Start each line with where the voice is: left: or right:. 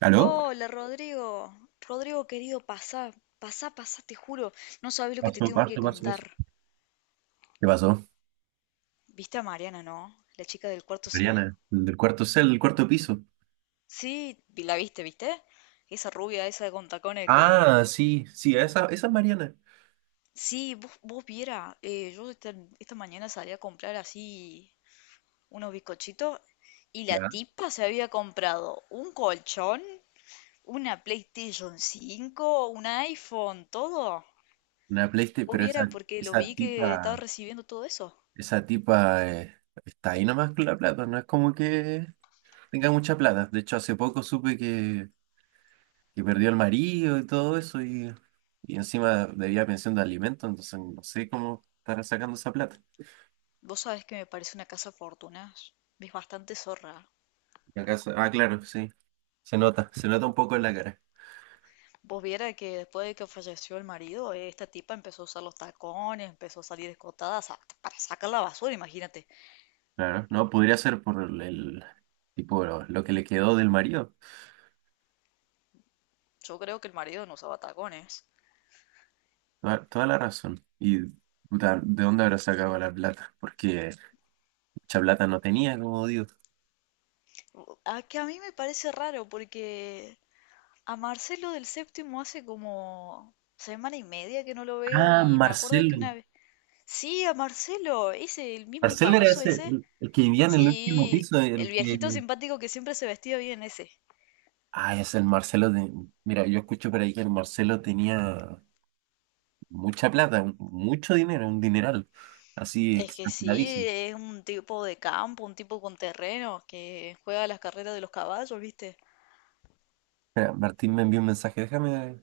right: ¿Aló?
left: Hola Rodrigo, Rodrigo querido, pasá, pasá, pasá, te juro, no sabes lo que te
right: Pasó,
left: tengo que
right: pasó, pasó
left: contar.
right: eso. ¿Qué pasó?
left: ¿Viste a Mariana, no? La chica del cuarto C.
right: Mariana, el cuarto piso.
left: Sí, la viste, ¿viste? Esa rubia, esa con tacones
right: Ah,
left: que...
right: sí, sí, esa es Mariana.
left: Sí, vos viera, esta mañana salí a comprar así unos bizcochitos y la
right: Ya.
left: tipa se había comprado un colchón, una PlayStation 5, un iPhone, todo.
right: Una PlayStation,
left: Vos
right: pero esa,
left: viera porque lo
right: esa
left: vi que estaba
right: tipa,
left: recibiendo todo eso.
right: esa tipa está ahí nomás con la plata, no es como que tenga mucha plata. De hecho, hace poco supe que perdió el marido y todo eso y encima debía pensión de alimento, entonces no sé cómo estará sacando esa plata.
left: Vos sabés que me parece una casa de fortunas. Es bastante zorra.
right: Claro, sí, se nota un poco en la cara.
left: Vos viera que después de que falleció el marido, esta tipa empezó a usar los tacones, empezó a salir escotada para sacar la basura, imagínate.
right: Claro, no, podría ser por tipo lo que le quedó del marido.
left: Yo creo que el marido no usaba tacones.
right: Toda, toda la razón. Y puta, ¿de dónde habrá sacado la plata? Porque mucha plata no tenía, como digo.
left: A que a mí me parece raro porque a Marcelo del Séptimo hace como semana y media que no lo veo
right: Ah,
left: y me acuerdo que
right: Marcelo.
left: una vez... Sí, a Marcelo, ese, el mismo
right: Marcelo era
left: canoso
right: ese,
left: ese.
right: el que vivía en el último
left: Sí,
right: piso,
left: el
right: el
left: viejito
right: que.
left: simpático que siempre se vestía bien ese.
right: Ah, es el Marcelo de. Mira, yo escucho por ahí que el Marcelo tenía mucha plata, mucho dinero, un dineral. Así
left: Es que
right: exageradísimo.
left: sí, es un tipo de campo, un tipo con terreno que juega las carreras de los caballos, ¿viste?
right: Espera, Martín me envió un mensaje, déjame.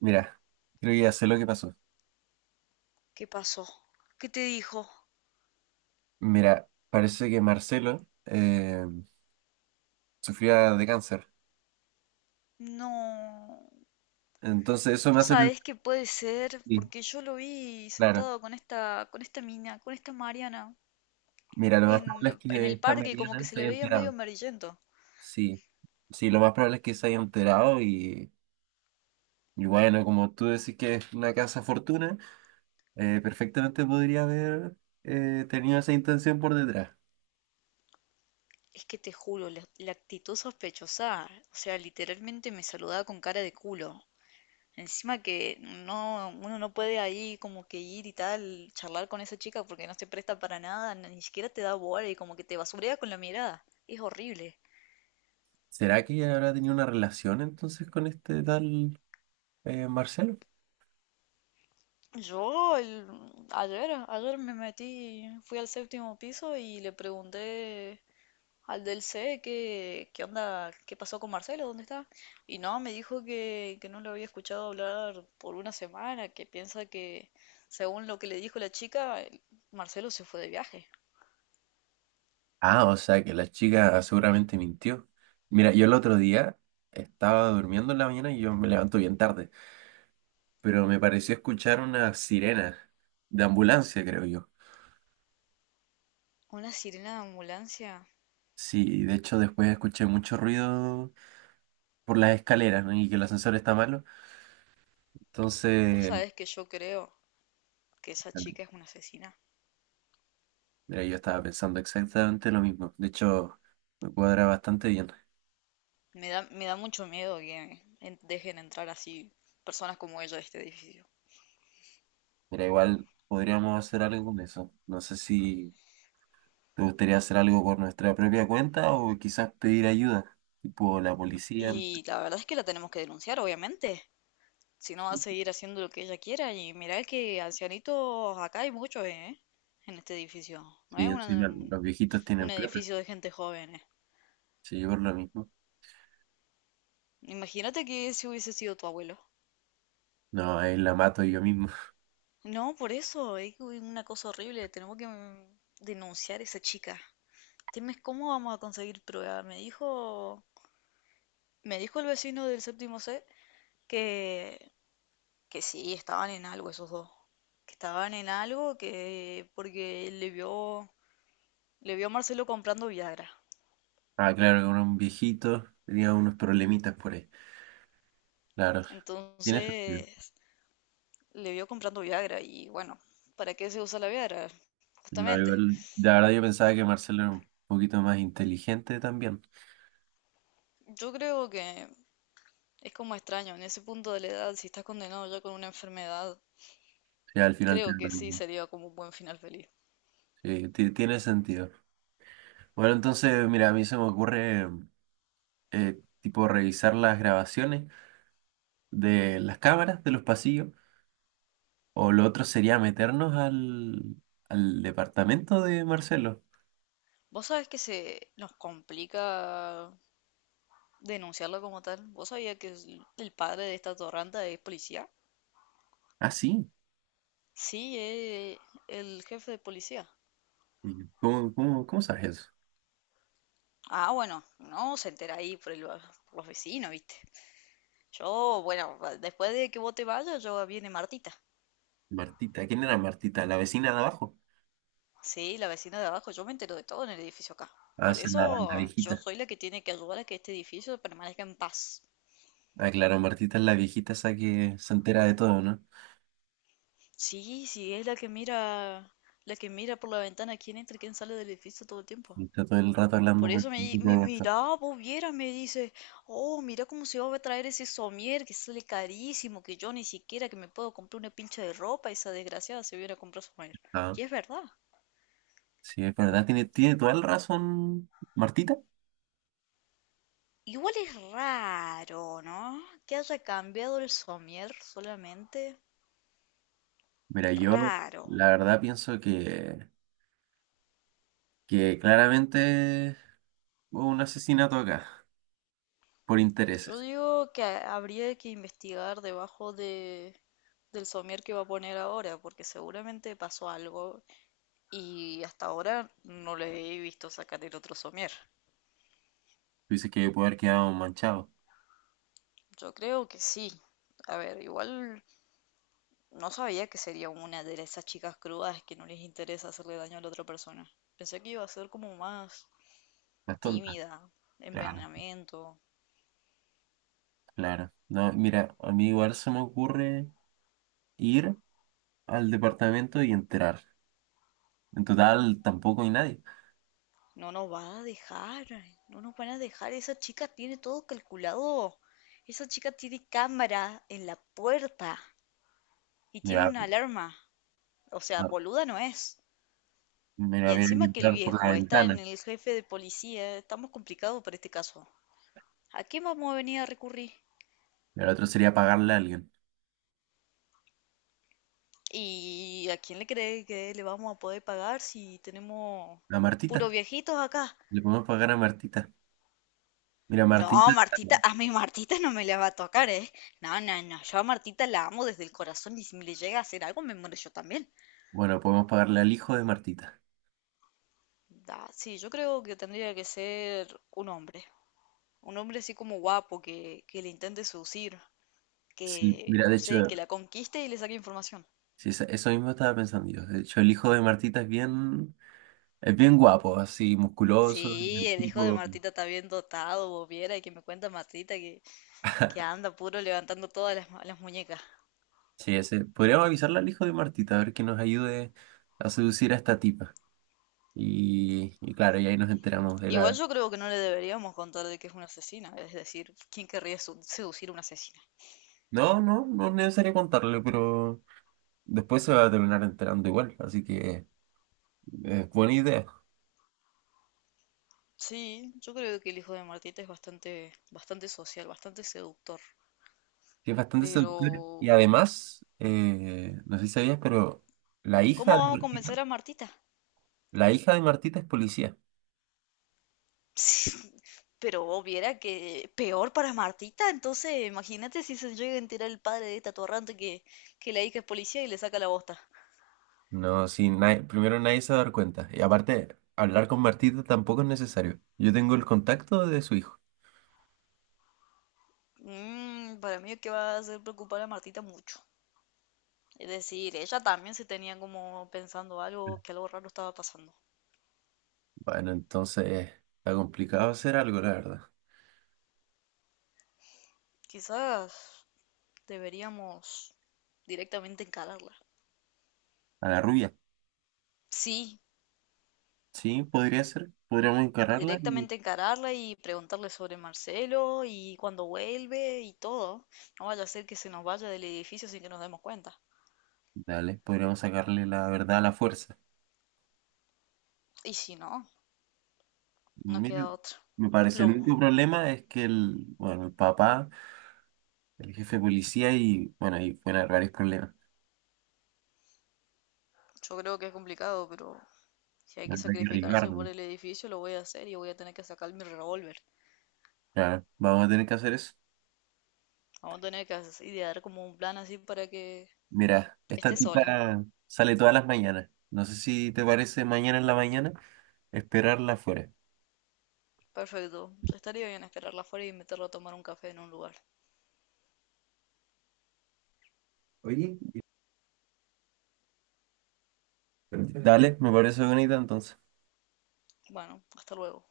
right: Mira, creo que ya sé lo que pasó.
left: ¿Qué pasó? ¿Qué te dijo?
right: Mira, parece que Marcelo sufría de cáncer.
left: No,
right: Entonces eso me
left: vos
right: hace... pensar.
left: sabés que puede ser,
right: Sí,
left: porque yo lo vi
right: claro.
left: sentado con esta mina, con esta Mariana,
right: Mira, lo más probable es
left: en
right: que
left: el
right: esta
left: parque, y como que
right: Mariana
left: se
right: se
left: le
right: haya
left: veía medio
right: enterado.
left: amarillento.
right: Sí, sí, lo más probable es que se haya enterado y bueno, como tú decís que es una casa fortuna, perfectamente podría haber tenido esa intención por detrás.
left: Es que te juro, la actitud sospechosa, o sea, literalmente me saludaba con cara de culo. Encima que no, uno no puede ahí como que ir y tal, charlar con esa chica porque no se presta para nada, ni siquiera te da bola y como que te basurea con la mirada. Es horrible.
right: ¿Será que ella habrá tenido una relación entonces con este tal Marcelo?
left: Yo el- ayer, ayer me metí, fui al séptimo piso y le pregunté al del C qué onda, qué pasó con Marcelo, dónde está. Y no, me dijo que no lo había escuchado hablar por una semana, que piensa que según lo que le dijo la chica, Marcelo se fue de viaje.
right: Ah, o sea que la chica seguramente mintió. Mira, yo el otro día estaba durmiendo en la mañana y yo me levanto bien tarde, pero me pareció escuchar una sirena de ambulancia, creo yo.
left: Una sirena de ambulancia.
right: Sí, de hecho después escuché mucho ruido por las escaleras, ¿no? Y que el ascensor está malo. Entonces,
left: Vos sabés que yo creo que esa chica es una asesina.
right: mira, yo estaba pensando exactamente lo mismo. De hecho, me cuadra bastante bien.
left: Me da mucho miedo que dejen entrar así personas como ella a este edificio.
right: Mira, igual podríamos hacer algo con eso. No sé si... ¿Te gustaría hacer algo por nuestra propia cuenta o quizás pedir ayuda? Tipo la policía,
left: Y la verdad es que la tenemos que denunciar, obviamente. Si no, va a seguir haciendo lo que ella quiera. Y mirá que ancianitos acá hay muchos, ¿eh? En este edificio. No
right: sí,
left: es una-
right: encima los viejitos tienen
left: un
right: plata.
left: edificio de gente joven, ¿eh?
right: Sí, yo por lo mismo.
left: Imagínate que si hubiese sido tu abuelo.
right: No, ahí la mato yo mismo.
left: No, por eso, es una cosa horrible. Tenemos que denunciar a esa chica. Dime, ¿cómo vamos a conseguir prueba? Me dijo el vecino del séptimo C que, que sí, estaban en algo esos dos. Que estaban en algo que porque le vio a Marcelo comprando Viagra.
right: Ah, claro, con un viejito tenía unos problemitas por ahí. Claro, tiene sentido.
left: Entonces, le vio comprando Viagra y bueno, ¿para qué se usa la Viagra?
right: No,
left: Justamente.
right: igual, la verdad yo pensaba que Marcelo era un poquito más inteligente también.
left: Yo creo que es como extraño, en ese punto de la edad, si estás condenado ya con una enfermedad,
right: Sí, al final
left: creo
right: tiene lo
left: que sí
right: mismo.
left: sería como un buen final feliz.
right: Sí, tiene sentido. Bueno, entonces, mira, a mí se me ocurre, tipo, revisar las grabaciones de las cámaras de los pasillos. O lo otro sería meternos al departamento de Marcelo.
left: Vos sabés que se nos complica denunciarlo como tal. ¿Vos sabías que el padre de esta torranta es policía?
right: Ah, sí.
left: Sí, es el jefe de policía.
right: ¿Y cómo, cómo, cómo sabes eso?
left: Ah, bueno, no se entera ahí por los vecinos, ¿viste? Yo, bueno, después de que vos te vayas, yo viene Martita.
right: Martita. ¿Quién era Martita? ¿La vecina de abajo?
left: Sí, la vecina de abajo, yo me entero de todo en el edificio acá.
right: Ah,
left: Por
right: esa es la
left: eso yo
right: viejita.
left: soy la que tiene que ayudar a que este edificio permanezca en paz.
right: Ah, claro, Martita es la viejita esa que se entera de todo, ¿no?
left: Sí, sí, es la que mira por la ventana quién entra y quién sale del edificio todo el tiempo.
right: Y está todo el rato hablando
left: Por
right: por el
left: eso
right: grupo de WhatsApp.
left: mira, vos vieras, me dice, oh, mira cómo se va a traer ese somier que sale carísimo, que yo ni siquiera que me puedo comprar una pincha de ropa, esa desgraciada se viene a comprar somier.
right: Ah,
left: Y es verdad.
right: sí, es verdad. Tiene, tiene toda la razón, Martita.
left: Igual es raro, ¿no? Que haya cambiado el somier solamente.
right: Mira, yo
left: Raro.
right: la verdad pienso que claramente hubo un asesinato acá por
left: Yo
right: intereses.
left: digo que habría que investigar del somier que va a poner ahora, porque seguramente pasó algo y hasta ahora no le he visto sacar el otro somier.
right: Tú dices que puede haber quedado manchado.
left: Yo creo que sí. A ver, igual no sabía que sería una de esas chicas crudas que no les interesa hacerle daño a la otra persona. Pensé que iba a ser como más
right: Las tontas.
left: tímida,
right: Claro,
left: envenenamiento.
right: claro. No, mira, a mí igual se me ocurre ir al departamento y entrar. En total, tampoco hay nadie.
left: No nos va a dejar, no nos van a dejar. Esa chica tiene todo calculado. Esa chica tiene cámara en la puerta y tiene
right: Mira,
left: una alarma. O sea,
right: a-
left: boluda no es.
right: mira,
left: Y
right: había que
left: encima que el
right: entrar por la
left: viejo está
right: ventana.
left: en el jefe de policía, estamos complicados para este caso. ¿A quién vamos a venir a recurrir?
right: Y el otro sería pagarle a alguien.
left: ¿Y a quién le cree que le vamos a poder pagar si tenemos
right: A
left: puros
right: Martita.
left: viejitos acá?
right: Le podemos pagar a Martita. Mira,
left: No,
right: Martita.
left: Martita, a mi Martita no me la va a tocar, ¿eh? No, no, no, yo a Martita la amo desde el corazón y si me le llega a hacer algo me muero yo también.
right: Bueno, podemos pagarle al hijo de Martita.
left: Da, sí, yo creo que tendría que ser un hombre así como guapo que le intente seducir,
right: Sí,
left: que,
right: mira, de
left: no
right: hecho,
left: sé, que la conquiste y le saque información.
right: sí, eso mismo estaba pensando yo. De hecho, el hijo de Martita es bien guapo, así, musculoso,
left: Sí,
right: el
left: el hijo de
right: tipo.
left: Martita está bien dotado, vos viera, y que me cuenta Martita que anda puro levantando todas las muñecas.
right: Sí, ese. Podríamos avisarle al hijo de Martita, a ver que nos ayude a seducir a esta tipa. Y claro, y ahí nos enteramos de
left: Igual
right: la...
left: yo creo que no le deberíamos contar de que es una asesina, es decir, ¿quién querría seducir a una asesina?
right: No, no, no es necesario contarle, pero después se va a terminar enterando igual. Así que es buena idea.
left: Sí, yo creo que el hijo de Martita es bastante, bastante social, bastante seductor.
right: Sí, es bastante
left: Pero,
right: seductor. Y además, no sé si sabías, pero la hija
left: ¿cómo
right: de
left: vamos a
right: Martita,
left: convencer a Martita?
right: la hija de Martita es policía.
left: Pero vos viera que peor para Martita, entonces imagínate si se llega a enterar el padre de esta atorrante que la hija es policía y le saca la bosta.
right: No, sí, primero nadie se va a dar cuenta. Y aparte, hablar con Martita tampoco es necesario. Yo tengo el contacto de su hijo.
left: Mm, para mí es que va a hacer preocupar a Martita mucho. Es decir, ella también se tenía como pensando algo, que algo raro estaba pasando.
right: Bueno, entonces está complicado hacer algo, la verdad.
left: Quizás deberíamos directamente encararla.
right: A la rubia,
left: Sí,
right: sí, podría ser. Podríamos encararla y
left: directamente encararla y preguntarle sobre Marcelo y cuando vuelve y todo. No vaya a ser que se nos vaya del edificio sin que nos demos cuenta.
right: dale, podríamos sacarle la verdad a la fuerza.
left: Y si no, no
right: Mira,
left: queda otra.
right: me parece el
left: Plomo.
right: único problema es que el, bueno, el papá, el jefe de policía y, bueno, ahí pueden haber varios problemas.
left: Yo creo que es complicado, pero si hay que
right: Habrá que
left: sacrificarse por
right: arriesgarnos.
left: el edificio, lo voy a hacer y voy a tener que sacar mi revólver.
right: Claro, vamos a tener que hacer eso.
left: Vamos a tener que idear como un plan así para que
right: Mira, esta
left: esté sola.
right: tipa sale todas las mañanas. No sé si te parece mañana en la mañana esperarla afuera.
left: Perfecto. Estaría bien esperarla afuera y invitarla a tomar un café en un lugar.
right: Oye, y- Dale, me parece bonita entonces.
left: Bueno, hasta luego.